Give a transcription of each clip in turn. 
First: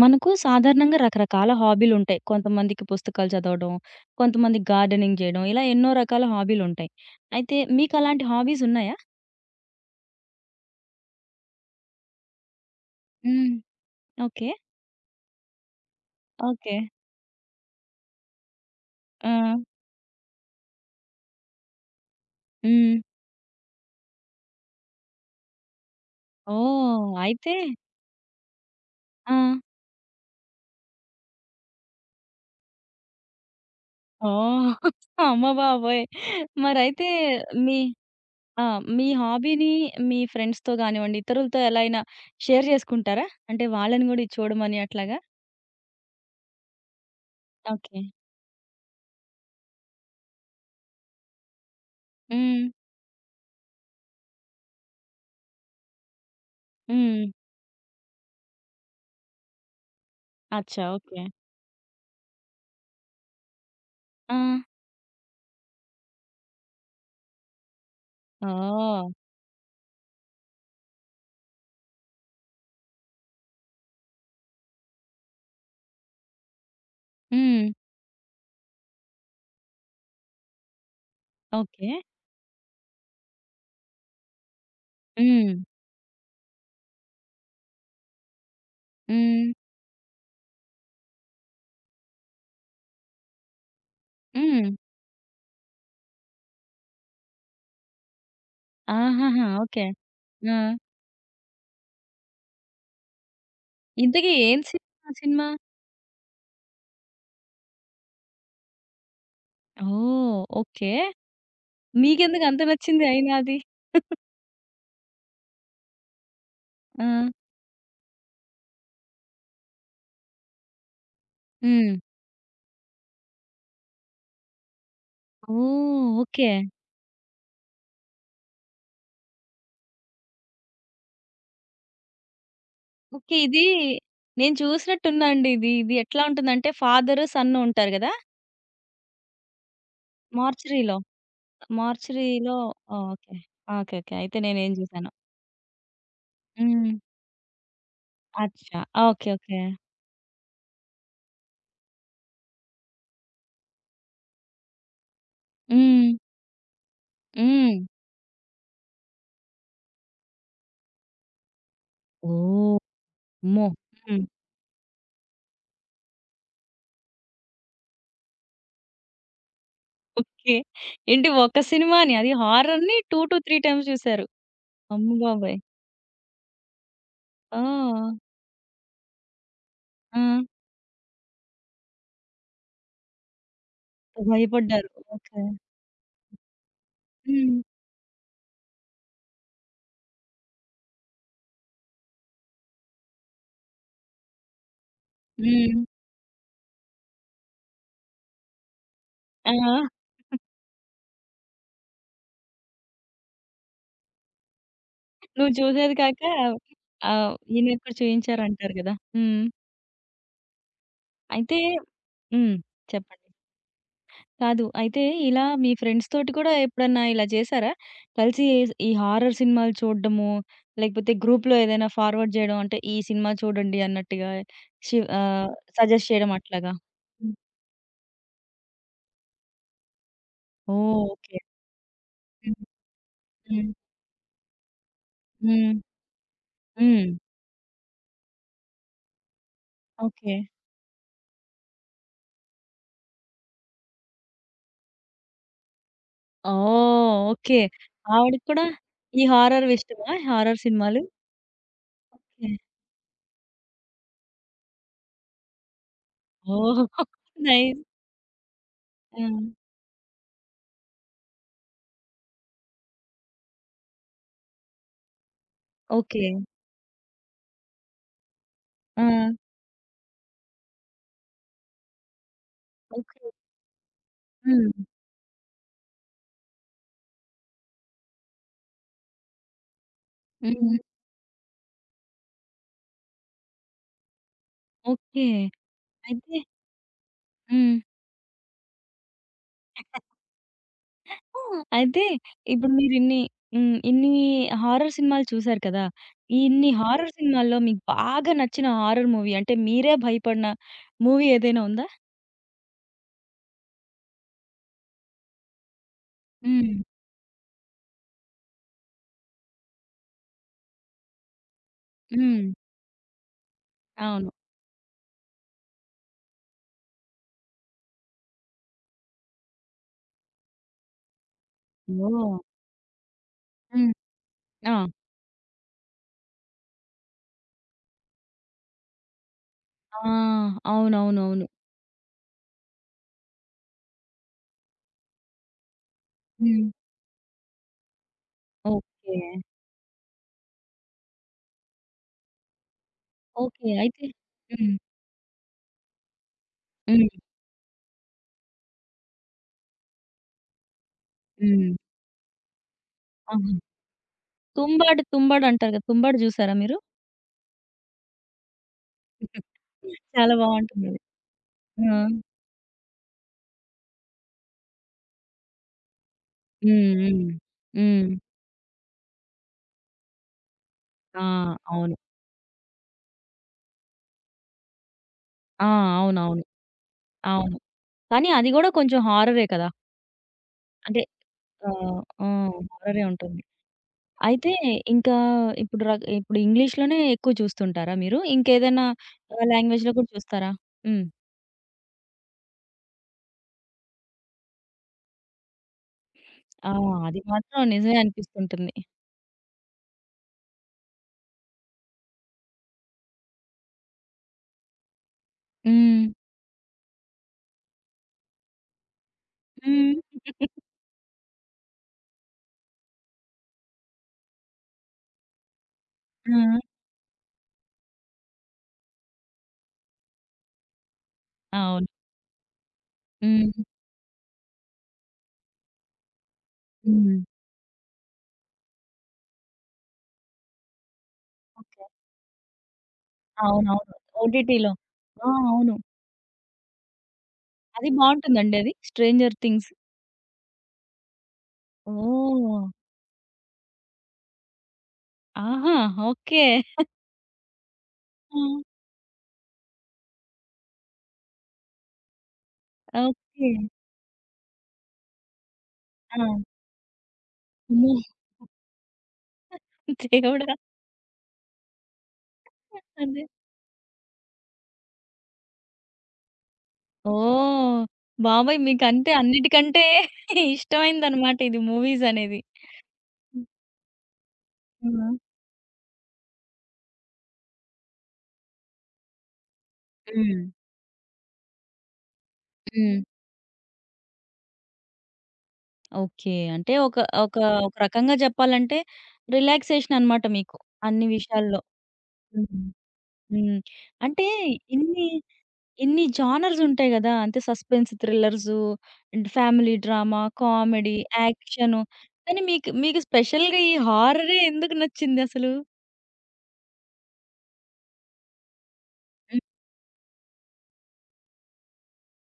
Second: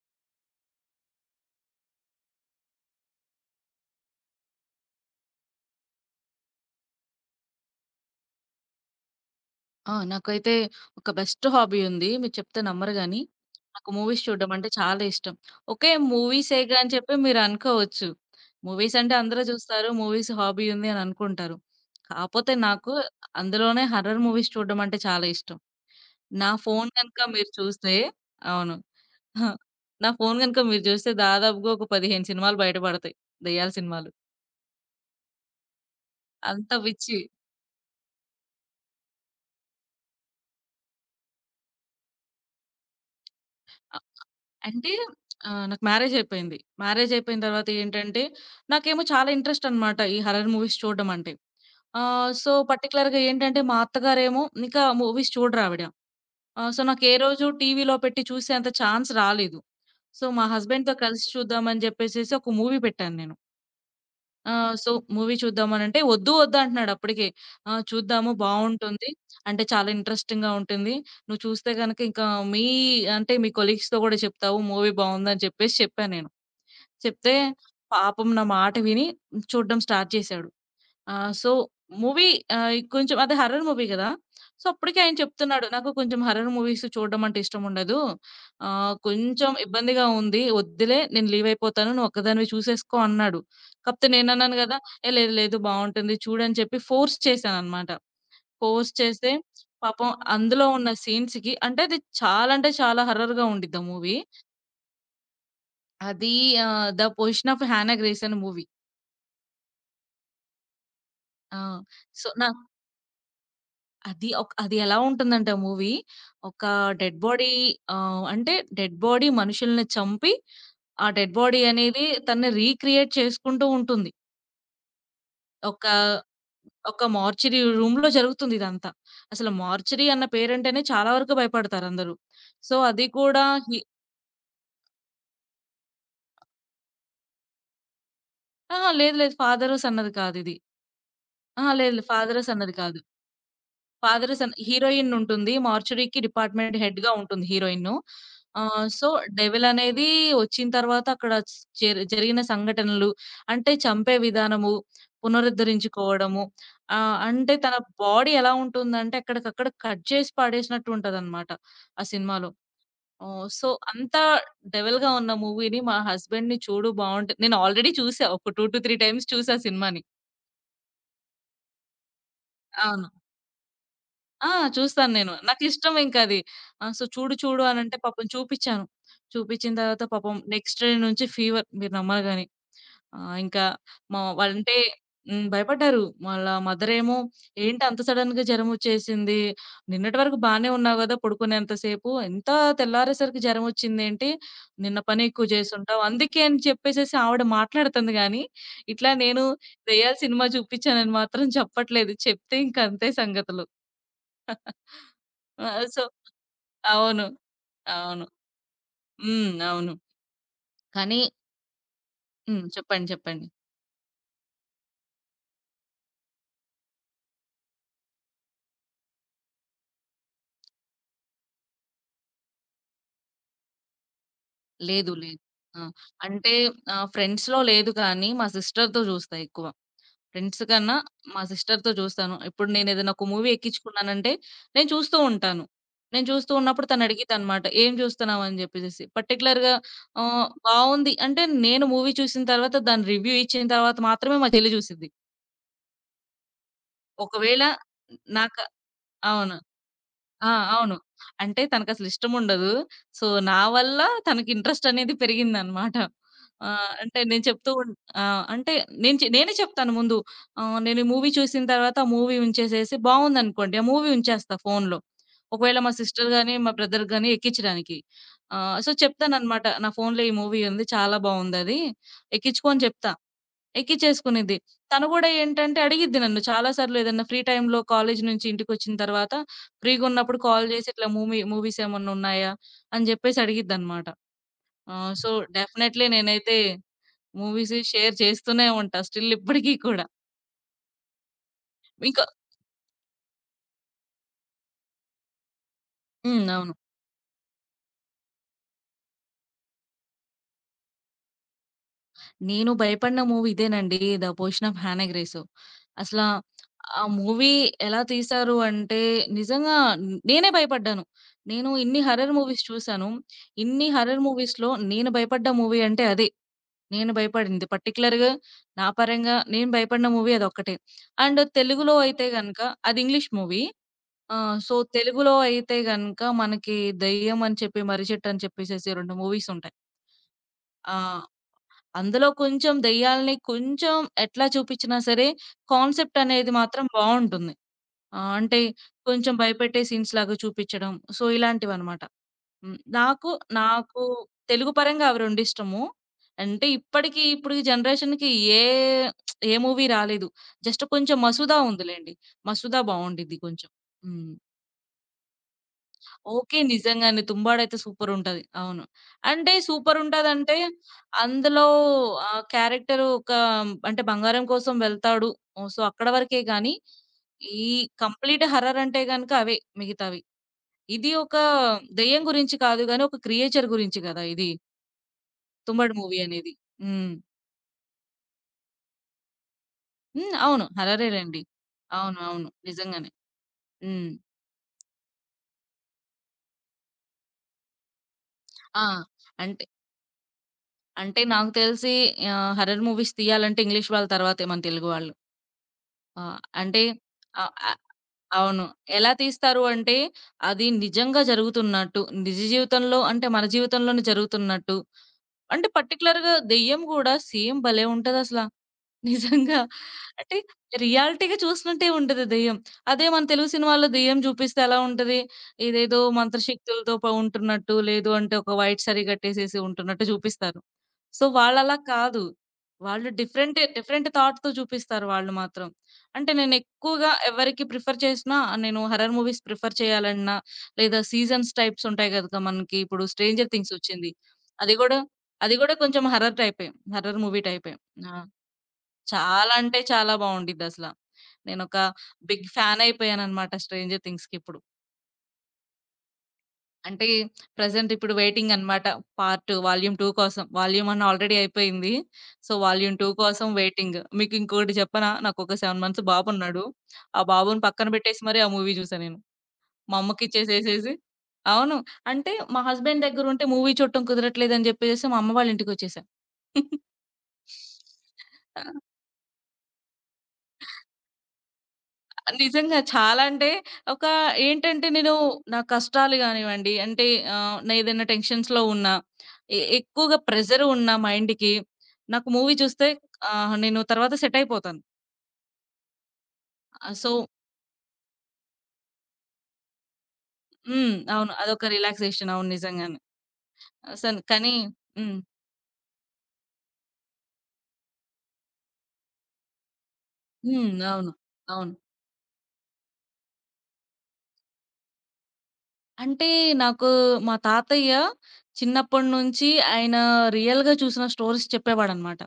మనకు సాధారణంగా రకరకాల హాబీలు ఉంటాయి. కొంతమందికి పుస్తకాలు చదవడం, కొంతమందికి గార్డెనింగ్ చేయడం, ఇలా ఎన్నో రకాల హాబీలు ఉంటాయి. అయితే మీకు అలాంటి హాబీస్ ఉన్నాయా? ఆ! నాకైతే ఒక బెస్ట్ హాబీ ఉంది. మీరు చెప్తే నమ్మరు గాని, హ్మ్. నాకు మూవీస్ ఓకే. చూడడం అంటే చాలా ఇష్టం. Okay, okay. మూవీసేగా అని చెప్పి మీరనుకోవచ్చు. మూవీస్ అంటే ఆ! అందరూ చూస్తారు. మూవీస్ హాబీ ఉంది అని అనుకుంటారు. కాపోతే నాకు హ్మ్. అందులోనే హర్రర్ మూవీస్ చూడడం అంటే చాలా ఇష్టం. నా ఫోను ఓహ్! గనుక మీరు అయితే చూస్తే అవును. ఆ! ఆ! నా ఫోను గనుక మీరు చూస్తే దాదాపుగా ఒక 15 సినిమాలు బయట పడతాయి. దెయ్యాల సినిమాలు. ఓహ్! అమ్మ బాబోయ్! అంత మరైతే పిచ్చి. మీ ఆ! మీ హాబీని మీ ఫ్రెండ్స్‌తో గానివ్వండి, ఇతరులతో ఎలా అయినా షేర్ చేసుకుంటారా? అంటే వాళ్ళని గూడా ఇది చూడమని అంటే అట్లాగా? నాకు మ్యారేజ్ అయిపోయింది. మ్యారేజ్ అయిపోయిన తర్వాత ఓకే. ఏంటంటే, నాకేమో చాలా ఇంట్రెస్ట్ అన్నమాట ఈ హర్రర్ మూవీస్ చూడడం అంటే. హ్మ్. పర్టిక్యులర్‌గా ఏంటంటే, మా అత్తగారేమో ఇంకా మూవీస్ చూడరావిడ. నాకు ఏ హ్మ్. రోజు టీవీలో పెట్టి చూసేంత ఛాన్స్ రాలేదు. సో, మా అచ్చా! హస్బెండ్‌తో ఓకే. కలిసి చూద్దామని చెప్పేసేసి ఒక మూవీ పెట్టాను నేను. ఆ! ఆ! సో, మూవీ చూద్దామనంటే వద్దు వద్దు అంటున్నాడు అప్పటికే. ఆ! చూద్దాము బావుంటుంది. ఓహ్! అంటే చాలా ఇంట్రెస్టింగ్‌గా ఉంటుంది. నువ్వు చూస్తే గనక ఇంకా మీ అంటే మీ కొలీగ్స్‌తో గూడా చెప్తావు, మూవీ బావుందని చెప్పేసి చెప్పా నేను. చెప్తే హ్మ్. పాపం నా మాట విని చూడడం స్టార్ట్ చేశాడు. ఆ! So, okay. మూవీ కొంచెం అది హర్రర్ మూవీ గదా! సో, అప్పటికే ఆయన హ్మ్. చెప్తున్నాడు. నాకు కొంచెం హర్రర్ మూవీస్ చూడడం అంటే ఇష్టముండదు. హ్మ్. కొంచెం ఇబ్బందిగా ఉంది. వద్దులే, నేను లీవ్ అయిపోతాను. నువ్వు ఒక్కదానివి చూసేసుకో అన్నాడు. కాపోతే నేనన్నాను హ్మ్. గదా! ఏ లేదు లేదు బావుంటుంది చూడని చెప్పి ఫోర్స్ చేశాననమాట. ఫోర్స్ చేస్తే ఆహాహా! ఓకే. పాపం ఆ! అందులో ఉన్న సీన్స్‌కి, అంటే అది చాలా అంటే చాలా హర్రర్‌గా ఉండిద్ది ఆ మూవీ. ఇంతకీ ఏం సినిమా ఆ సినిమా? అది 'the possession of Hannah Grace' అనే మూవీ. ఓహ్! ఓకే. ఆ! సో, మీకెందుకు అంత నచ్చింది అయినా అది? అది ఎలా ఉంటుందంటే ఆ మూవీ, ఒక ఆ! డెడ్ బాడీ అంటే డెడ్ బాడీ మనుషుల్ని చంపి, ఆ డెడ్ బాడీ హ్మ్. అనేది తనని రీక్రియేట్ చేసుకుంటూ ఉంటుంది. ఒక, ఓహ్! ఓకే. ఒక మార్చరీ రూమ్‌లో జరుగుతుంది ఇదంతా. అసలు మార్చరీ అన్న పేరంటేనే చాలా వరకు భయపడతారందరూ. సో, అది ఓకే. కూడా ఇది నేను చూసినట్టున్నా అండి ఇది. ఇది ఎట్లా ఉంటుందంటే ఫాదరు, సన్ను ఉంటారు గదా! అహా! లేదు లేదు. ఫాదరర్స్ అన్నది కాదిది. మార్చరీలో. అహా! లేదు లేదు. ఫాదరర్స్ మార్చరీలో అన్నది కాదు. Oh! Okay. Okay. Okay. Father అయితే సన్ నేనేం హీరోయిన్ జూసానో. ఉంటుంది. మార్చురీకి డిపార్ట్‌మెంట్ హ్మ్. హెడ్‌గా ఉంటుంది హీరోయిను. అచ్చా! ఆహ్, సో, ఓకే. ఓకే. డెవిల్ అనేది వచ్చిన తర్వాత అక్కడ స్ జరి జరిగిన సంఘటనలు, అంటే చంపే విధానము, హ్మ్. పునరుద్ధరించుకోవడము, అంటే తన హ్మ్. బాడీ ఎలా ఉంటుందంటే ఎక్కడికక్కడ కట్ చేసి పడేసినట్టు ఉంటదనమాట ఆ సినిమాలో. ఓహ్! ఓహ్! అమ్మో! సో, అంత హ్మ్. డెవిల్‌గా ఉన్న మూవీని మా హస్బెండ్‌ని చూడు బావుంటు, నేను ఆల్రెడీ చూసా. ఒక 2-3 టైమ్స్ చూసా సినిమాని. ఓకే. ఏంటి ఒక్క సినిమాని? అది హారర్‌ని అవును. 2-3 టైమ్స్ చూసారు. ఆ! అమ్మ చూస్తాను నేను. బాబోయ్! నాకిష్టం ఇంకది. ఆ! సో, చూడు చూడు అనంటే ఆ! పాపం చూపిచ్చాను. చూపిచ్చిన తర్వాత ఆ! పాపం నెక్స్ట్ డే నుంచి ఫీవర్, మీరు నమ్మరు గాని. ఇంకా మా వాళ్ళంటే భయపడ్డారు. ఓకే. హ్మ్. భయపడ్డారు. వాళ్ళ మదరేమో, హ్మ్. "ఏంటి అంత సడెన్‌గా జరమొచ్చేసింది? నిన్నటి వరకు బానే ఉన్నావు గదా! పడుకునేంత సేపు. ఎంత తెల్లారేసరికి జరమొచ్చిందేంటి? నిన్న పని ఎక్కువ హ్మ్. చేసుంటావు." అందుకే అని చెప్పేసేసి ఆవిడ మాట్లాడుతుంది గానీ, ఇట్లా నేను ఆ! దెయ్యాల సినిమా చూపిచ్చానని మాత్రం చెప్పట్లేదు. చెప్తే ఇంకంతే సంగతులు. నువ్వు ఆ! చూసేది సో కాక అవును. ఆహ్, ఈయనకి కూడా అవును. చూయించారంటారు గదా! హ్మ్. హ్మ్. అవును. కానీ అయితే హ్మ్. హ్మ్. చెప్పండి. చెప్పండి. చెప్పండి. కాదు. అయితే ఇలా మీ ఫ్రెండ్స్ తోటి కూడా ఎప్పుడన్నా ఇలా చేసారా? కలిసి ఈ హారర్ సినిమాలు చూడడము, లేకపోతే గ్రూప్‌లో ఏదైనా ఫార్వర్డ్ జేయడం అంటే, "ఈ సినిమా చూడండి" అన్నట్టుగా షి లేదు. లేదు. ఆహ్, ఆ! సజెస్ట్ చేయడం అంటే అట్లాగా? ఫ్రెండ్స్‌లో లేదు కానీ మా సిస్టర్‌తో చూస్తా ఎక్కువ. ఫ్రెండ్స్ కన్నా ఓహ్! ఓకే. మా సిస్టర్‌తో చూస్తాను. హ్మ్. ఇప్పుడు నేనేదైనా ఒక మూవీ హ్మ్. ఎక్కించుకున్నానంటే నేను చూస్తూ ఉంటాను. హ్మ్. నేను చూస్తూ ఉన్నప్పుడు తను హ్మ్. అడిగిద్దనమాట. "ఏం చూస్తున్నావు?" అని చెప్పేసేసి. పర్టిక్యులర్‌గా ఓకే. బావుంది అంటే, నేను మూవీ చూసిన తర్వాత దాని రివ్యూ ఇచ్చిన తర్వాత మాత్రమే మా చెల్లి చూసిద్ది. ఓహ్! ఓకే. ఒకవేళ ఆవిడకి నాక కూడా ఈ అవును. హారర్‌వి ఇష్టమా? ఆ! హారర్ అవును. సినిమాలు? అంటే తనకసలు ఓకే. ఇష్టముండదు. సో, నా వల్ల తనకి ఇంట్రెస్ట్ అనేది పెరిగిందనమాట. ఓహ్! అంటే నేను చెప్తూ నైస్. ఉన్ ఆ! అంటే నేను ఆ! చె నేనే చెప్తాను ముందు. నేను ఈ మూవీ చూసిన తర్వాత ఆ మూవీ ఉంచేసేసి, బావుందనుకోండి, ఆ మూవీ ఉంచేస్తా ఫోనులో. ఒకవేళ మా ఓకే. సిస్టర్ గాని, మా బ్రదర్ గాని ఎక్కిచ్చడానికి. ఆ! చెప్తాననమాట. నా ఫోనులో ఈ మూవీ ఉంది, చాలా బావుందది. ఎక్కించుకో అని చెప్తా. ఓకే. ఎక్కించేసుకునిద్ది. హ్మ్. తను గూడా ఏంటంటే అడిగిద్ది నన్ను, చాలా సార్లు ఏదన్నా ఫ్రీ టైమ్‌లో కాలేజ్ నుంచి ఇంటికొచ్చిన తర్వాత ఫ్రీగున్నప్పుడు కాల్ హ్మ్. జేసి, ఇట్లా మూవీస్ ఏమన్నా ఉన్నాయా? అని జెప్పేసి అడిగిద్దనమాట. ఆహ్, ఓకే. సో, డెఫినైట్‌లీ అయితే నేనైతే హ్మ్. మూవీస్ షేర్ చేస్తూనే ఉంటా. స్టిల్ ఇప్పటికి కూడా. అయితే ఇంకా ఇప్పుడు మీరిన్ని హ్మ్. ఇన్ని హారర్ సినిమాలు చూసారు కదా! హ్మ్. ఇన్ని అవును. హారర్ సినిమాల్లో మీకు బాగా నచ్చిన హారర్ మూవీ అంటే మీరే భయపడిన మూవీ ఏదైనా ఉందా? నేను భయపడిన మూవీ ఇదేనండి. 'The possession of Hannah Grace.' అసలా హ్మ్. ఆ మూవీ ఎలా తీశారు అంటే, నిజంగా నేనే భయపడ్డాను. నేను ఇన్ని హర్రర్ హ్మ్. మూవీస్ చూసాను. ఇన్ని హర్రర్ అవును. మూవీస్‌లో నేను భయపడ్డ మూవీ అంటే అదే. నేను భయపడింది. పర్టిక్యులర్‌గా నా పరంగా నేను భయపడిన మూవీ అదొక్కటే. అండ్ తెలుగులో అయితే ఓహ్! గనక, అది ఇంగ్లీష్ మూవీ. హ్మ్. ఆ! తెలుగులో అయితే గనక మనకి 'దెయ్యం' అని చెప్పి, 'మర్రిచెట్టు' అని చెప్పేసేసి 2 మూవీస్ ఉంటాయి. ఆ! ఆ! అవునవునవును. అందులో కొంచెం దెయ్యాల్ని కొంచెం ఎట్లా చూపిచ్చినా సరే, కాన్సెప్ట్ అనేది హ్మ్. మాత్రం బావుంటుంది. అంటే ఓకే. కొంచెం భయపెట్టే సీన్స్ లాగా చూపిచ్చడం. సో, ఇలాంటివనమాట. హ్మ్. ఓకే. నాకు అయితే తెలుగు హ్మ్. పరంగా అవి రెండిష్టము. అంటే హ్మ్. ఇప్పటికి ఇప్పుడు ఈ జనరేషన్‌కి ఏ ఏ మూవీ రాలేదు. జస్ట్ కొంచెం 'మసూదా' హ్మ్. ఉందిలెండి. 'మసూదా' బావుండిద్ది ఆహా! కొంచెం. హ్మ్. 'తుంబాడు తుంబాడు' అంటారు కదా! 'తుంబాడు' జూసారా ఓకే. మీరు? నిజంగానే. తుంబాడయితే సూపరుంటది. అవును. అంటే చాలా సూపరుంటదంటే బావుంటుందది. అందులో ఆ! ఆ క్యారెక్టర్ ఒక అంటే బంగారం కోసం వెళ్తాడు. ఓహ్! సో, అక్కడ వరకే గాని, హ్మ్. హ్మ్. ఈ హ్మ్. కంప్లీట్ హర్రర్ అంటే గనుక అవే మిగతావి. ఇది ఆ! ఒక అవును. దెయ్యం గురించి కాదు గాని, ఒక క్రియేచర్ గురించి గదా! ఇది ఆ! 'తుంబడు' మూవీ అవునవును. అనేది. హ్మ్. అవును. కానీ అది గూడా కొంచెం హారరే కదా! హ్మ్. అవును. అంటే హర్రరే లెండి. ఆహ్, అవును. ఆ! అవును. హారరే నిజంగానే. ఉంటుంది. హ్మ్. అయితే ఇంకా ఇప్పుడు ఇప్పుడు ఇంగ్లీష్‌లోనే ఎక్కువ చూస్తుంటారా మీరు? ఇంకేదైనా ఆ! అంటే లాంగ్వేజ్‌లో కూడా చూస్తారా? హ్మ్. అంటే నాకు తెలిసి హర్రర్ మూవీస్ తీయాలంటే ఇంగ్లీష్ వాళ్ళ తర్వాతే మన తెలుగు వాళ్ళు. ఆ! ఆ! అంటే అది ఆహ్, మాత్రం ఆహ్, నిజమే అవును. అనిపిస్తుంటుంది. ఎలా తీస్తారు అంటే, అది నిజంగా జరుగుతున్నట్టు, నిజ జీవితంలో అంటే, మన జీవితంలోనే జరుగుతున్నట్టు. అంటే హ్మ్. పర్టిక్యులర్‌గా దెయ్యం గూడా సేమ్ భలే ఉంటదసల. నిజంగా. హ్మ్. అంటే రియాలిటీ‌గా చూసినట్టే ఉంటది దెయ్యం. అదే మన తెలుగు సినిమాల్లో దెయ్యం చూపిస్తే ఎలా ఉంటది? ఇదేదో ఆ! మంత్రశక్తులతో ఉంటున్నట్టు, లేదు అంటే ఒక వైట్ సారీ కట్టేసేసి ఉంటున్నట్టు చూపిస్తారు. సో, వాళ్ళలా అవును. కాదు. వాళ్ళు హ్మ్. డిఫరెంట్ థాట్‌తో చూపిస్తారు వాళ్ళు మాత్రం. అంటే నేను ఎక్కువగా హ్మ్. ఎవరికి ప్రిఫర్ చేసినా, నేను హారర్ మూవీస్ ప్రిఫర్ చేయాలన్నా, లేదా సీజన్స్ ఓకే. టైప్స్ ఉంటాయి గదా! మనకి ఇప్పుడు 'స్ట్రేంజర్ థింగ్స్' అవునవును. వచ్చింది. ఓటీటీలో. అది గూడా ఆ! అది అవును. గూడా కొంచెం హారర్ టైపే. హారర్ మూవీ టైపే. అది ఆ! బావుంటుందండి అది 'స్ట్రేంజర్ చాలా థింగ్స్'. అంటే చాలా బావుండిద్దసల. నేనొక బిగ్ ఓహ్! ఫ్యానయిపోయాననమాట 'స్ట్రేంజర్ థింగ్స్‌కిప్పుడు.' ఆహా! ఓకే. అంటే ఇప్పుడు ఆ! వెయిటింగ్ అనమాట. పార్ట్ వాల్యూమ్ 2 కోసం. వాల్యూమ్ 1 ఆల్రెడీ అయిపోయింది. So, volume 2 okay. కోసం వెయిటింగ్. మీకింకోటి చెప్పనా? నాకొక 7 మంత్స్ ఆ! బాబున్నాడు. ఆ బాబుని పక్కన అమ్మో! పెట్టేసి మరి ఆ మూవీ జూసా నేను. మా దేవుడా! అమ్మకిచ్చేసేసేసి అవును. అంటే మా హస్బెండ్ అదే. దగ్గరుంటే మూవీ చూడటం కుదరట్లేదని జెప్పేసేసి మా అమ్మ వాళ్ళ ఇంటికొచ్చేసా. ఓహ్! బాబోయ్! మీకంటే అన్నిటికంటే ఇష్టమైందన్నమాట ఇది మూవీస్ అనేది. నిజంగా చాలా హ్మ్. అంటే ఒక ఏంటంటే హ్మ్. నేను నా కష్టాలు గానివ్వండి, అంటే నేదైనా టెన్షన్స్‌లో ఉన్నా, ఎక్కువగా ప్రెషర్ ఉన్న మైండ్‌కి నాకు మూవీ చూస్తే హ్మ్. నేను తర్వాత సెట్ అయిపోతాను. ఓకే. అంటే ఒక ఆహ్, సో ఒక ఒక రకంగా జెప్పాలంటే రిలాక్సేషన్ అనమాట మీకు. హ్మ్. అన్ని అవును. విషయాల్లో. అదొక రిలాక్సేషన్. అవును. హ్మ్. నిజంగానే. హ్మ్. అసలు అంటే కానీ ఇన్ని హ్మ్. ఇన్ని జానర్స్ ఉంటాయి గదా! అంటే suspense thrillers, and family drama, హ్మ్. కామెడీ, అవును. అవును. యాక్షను. కానీ మీకు మీకు స్పెషల్‌గా ఈ హారరే ఎందుకు నచ్చిందసలు? అంటే నాకు మా తాతయ్య హ్మ్. చిన్నప్పటినుంచి ఆయన రియల్‌గా చూసిన స్టోరీస్ చెప్పేవాడన్నమాట.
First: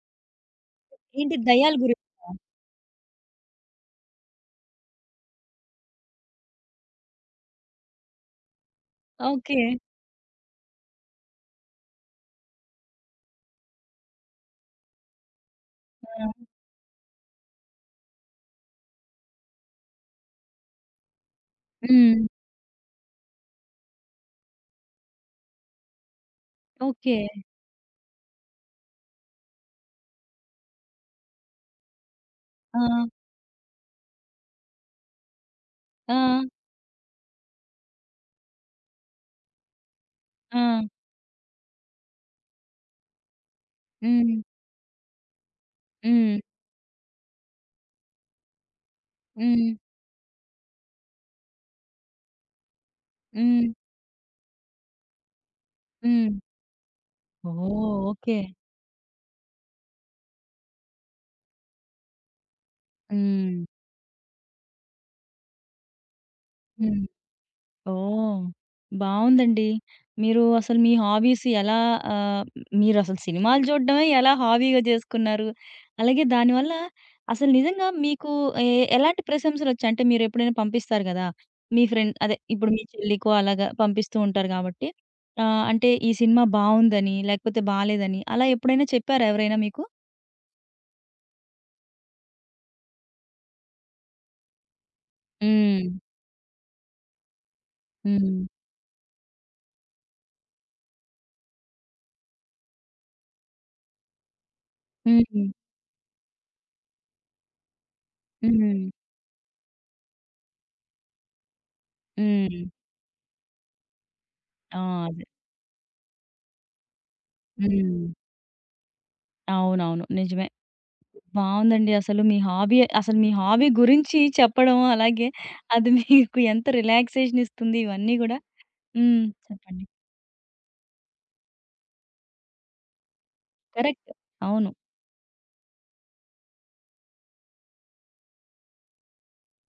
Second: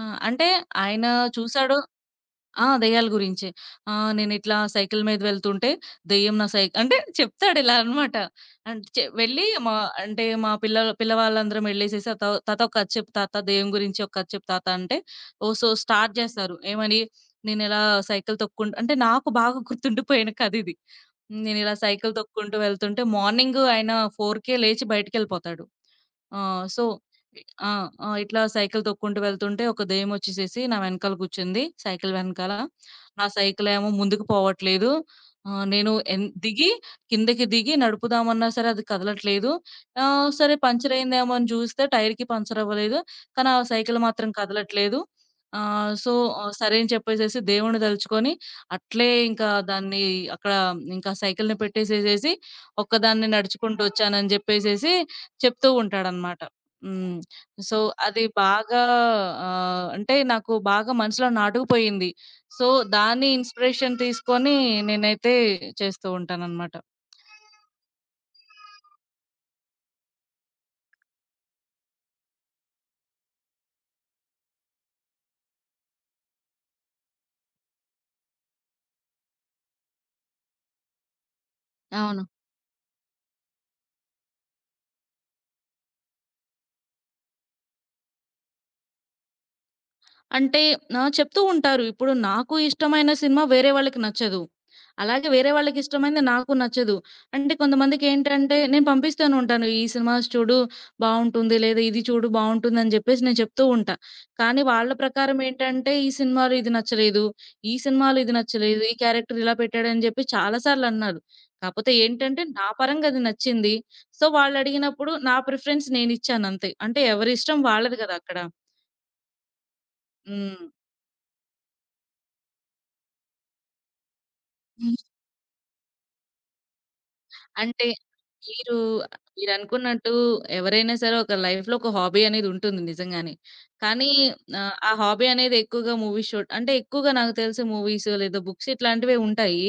ఆ! అంటే ఆయన ఏంటి దయ్యాల చూసాడు గురించా? ఆ! దెయ్యాల గురించే. నేనిట్లా సైకిల్ మీద వెళ్తుంటే దెయ్యం నా సై అంటే చెప్తాడు ఇలా అనమాట. అంటే వెళ్ళి ఓకే. అంటే మా పిల్లవాళ్ళందరం ఎళ్ళేసేసి, "తాత, తాత ఒక కథ చెప్పు, తాత దెయ్యం గురించి ఒక కథ చెప్పు తాత" అంటే ఓ సో స్టార్ట్ ఆ! జేస్తారు. ఏమని నేనిలా సైకిల్ తొక్కుకుంటూ అంటే నాకు బాగా గుర్తుండిపోయిన కథిది. హ్మ్. నేనిలా సైకిల్ హ్మ్. తొక్కుంటూ వెళ్తుంటే మార్నింగ్ ఆయన 4:00కే లేచి బయటికెళ్ళిపోతాడు. ఆహ్, సో ఓకే. ఆ! ఆ! ఇట్లా సైకిల్ తొక్కుంటూ వెళ్తుంటే ఒక దెయ్యమొచ్చేసేసి నా వెనకాల కూర్చుంది. సైకిల్ వెనకాల. ఆ! నా సైకిలేమో ముందుకు పోవట్లేదు. ఆహ్, నేను ఆ! ఎన్ దిగి కిందకి దిగి నడుపుదామన్నా సరే అది కదలట్లేదు. సరే ఆ! పంచరయిందేమో అని చూస్తే టైర్‌కి పంచరవ్వలేదు. కానీ ఆ సైకిల్ మాత్రం హ్మ్. కదలట్లేదు. ఆహ్, సో, హ్మ్. సరే అని చెప్పేసేసి దేవుడిని తలుచుకొని అట్లే ఇంకా హ్మ్. దాన్ని అక్కడ ఇంకా సైకిల్‌ని పెట్టేసేసేసి ఒక్కదాన్నే హ్మ్. నడుచుకుంటూ వచ్చానని జెప్పేసేసి చెప్తూ హ్మ్. ఉంటాడనమాట. హ్మ్. ఓహ్! సో, అది ఓకే. బాగా అంటే నాకు బాగా మనసులో నాటుకుపోయింది. సో, దాన్ని హ్మ్. ఇన్‌స్పిరేషన్ తీసుకొని నేనైతే చేస్తూ ఉంటాననమాట. హ్మ్. ఓహ్! బావుందండి. మీరు అసలు మీ హాబీస్ ఎలా ఆహ్, మీరసలు సినిమాలు చూడడమే ఎలా హాబీగా చేసుకున్నారు? అలాగే దానివల్ల అసలు నిజంగా మీకు ఎ ఎలాంటి ప్రశంసలొచ్చాయి? అంటే మీరెప్పుడైనా పంపిస్తారు గదా! మీ ఫ్రెండ్ అవును. అదే ఇప్పుడు మీ చెల్లికో అలాగా పంపిస్తూ ఉంటారు గాబట్టి, ఆహ్, అంటే ఈ సినిమా బావుందని, లేకపోతే బాలేదని అలా ఎప్పుడైనా చెప్పారా ఎవరైనా మీకు? అంటే ఆ! చెప్తూ ఉంటారు. ఇప్పుడు నాకు ఇష్టమైన సినిమా వేరే వాళ్ళకి నచ్చదు. అలాగే వేరే వాళ్ళకి హ్మ్. ఇష్టమైనది నాకు నచ్చదు. అంటే హ్మ్. కొంతమందికేంటంటే నేను పంపిస్తూనే ఉంటాను. "ఈ సినిమాస్ చూడు బావుంటుంది" లేదా "ఇది చూడు బావుంటుంది" అని చెప్పేసి నేను చెప్తూ ఉంటా. కానీ వాళ్ళ ప్రకారం హ్మ్. ఏంటంటే ఈ సినిమాలో ఇది నచ్చలేదు, ఈ సినిమాలో ఇది నచ్చలేదు, హ్మ్. ఈ క్యారెక్టర్ ఇలా పెట్టాడని చెప్పి చాలా సార్లన్నారు. కాపోతే ఏంటంటే హ్మ్. నా పరంగా అది నచ్చింది. సో ఆ! వాళ్ళడిగినప్పుడు అదే. నా ప్రిఫరెన్స్ నేనిచ్చానంతే. అంటే ఎవరి ఇష్టం వాళ్ళది హ్మ్. గదా! అక్కడ. అవునవును. నిజమే. హ్మ్. బావుందండి. అసలు మీ హాబీ గురించి చెప్పడం, అలాగే అది మీకు ఎంత రిలాక్సేషన్ ఇస్తుంది అంటే ఇవన్నీ గూడా మీరు హ్మ్. చెప్పండి. మీరనుకున్నట్టు ఎవరైనా సరే ఒక లైఫ్‌లో ఒక హాబీ అనేదుంటుంది నిజంగానే. కానీ కరెక్ట్. అవును. ఆ హాబీ అనేది ఎక్కువగా మూవీస్ చూడ్ అంటే ఎక్కువగా నాకు తెలిసి మూవీస్ లేదా బుక్స్ ఇట్లాంటివే ఉంటాయి.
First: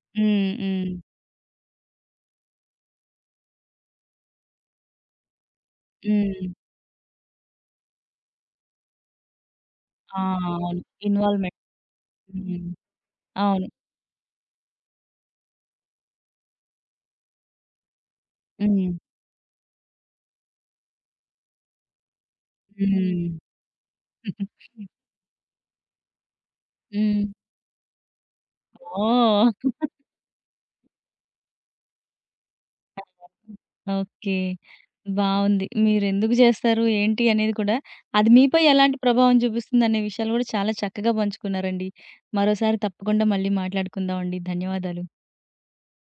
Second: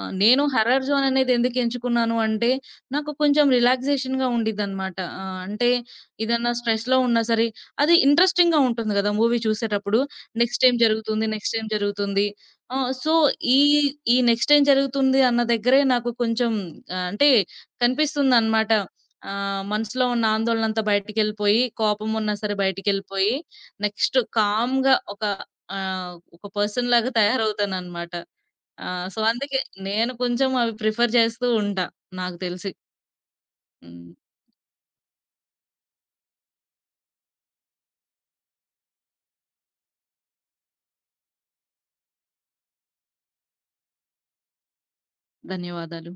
నేను హ్మ్. హర్రర్ హ్మ్. జోన్ అనేది ఎందుకు ఎంచుకున్నాను అంటే, నాకు కొంచెం రిలాక్సేషన్‌గా ఉండిద్దనమాట. అంటే హ్మ్. ఏదన్నా స్ట్రెస్‌లో ఉన్నా సరే అది ఇంట్రెస్టింగ్‌గా ఉంటుంది గదా! మూవీ చూసేటప్పుడు. ఆ! నెక్స్ట్ ఏం అవును. జరుగుతుంది? Next involvement. ఏం జరుగుతుంది? హ్మ్. ఆహ్, సో, ఈ అవును. ఈ నెక్స్ట్ ఏం జరుగుతుంది అన్న దగ్గరే నాకు కొంచెం అంటే కనిపిస్తుందనమాట. హ్మ్. మనసులో ఉన్న ఆందోళనంతా బయటికెళ్ళిపోయి, కోపమున్నా సరే హ్మ్. బయటికెళ్ళిపోయి, నెక్స్ట్ కామ్‌గా ఒక పర్సన్ లాగా హ్మ్. తయారవుతాననమాట. అందుకే ఓహ్! నేను కొంచెం అవి ప్రిఫర్ చేస్తూ ఉంటా నాకు తెలిసి. హ్మ్. ఓకే. బావుంది. మీరెందుకు జేస్తారు, ఏంటి అనేది కూడా, అది మీపై ఎలాంటి ప్రభావం చూపిస్తుందనే విషయాలు గూడా చాలా చక్కగా పంచుకున్నారండి. మరోసారి తప్పకుండా మళ్ళీ మాట్లాడుకుందామండి. ధన్యవాదాలు. ధన్యవాదాలు.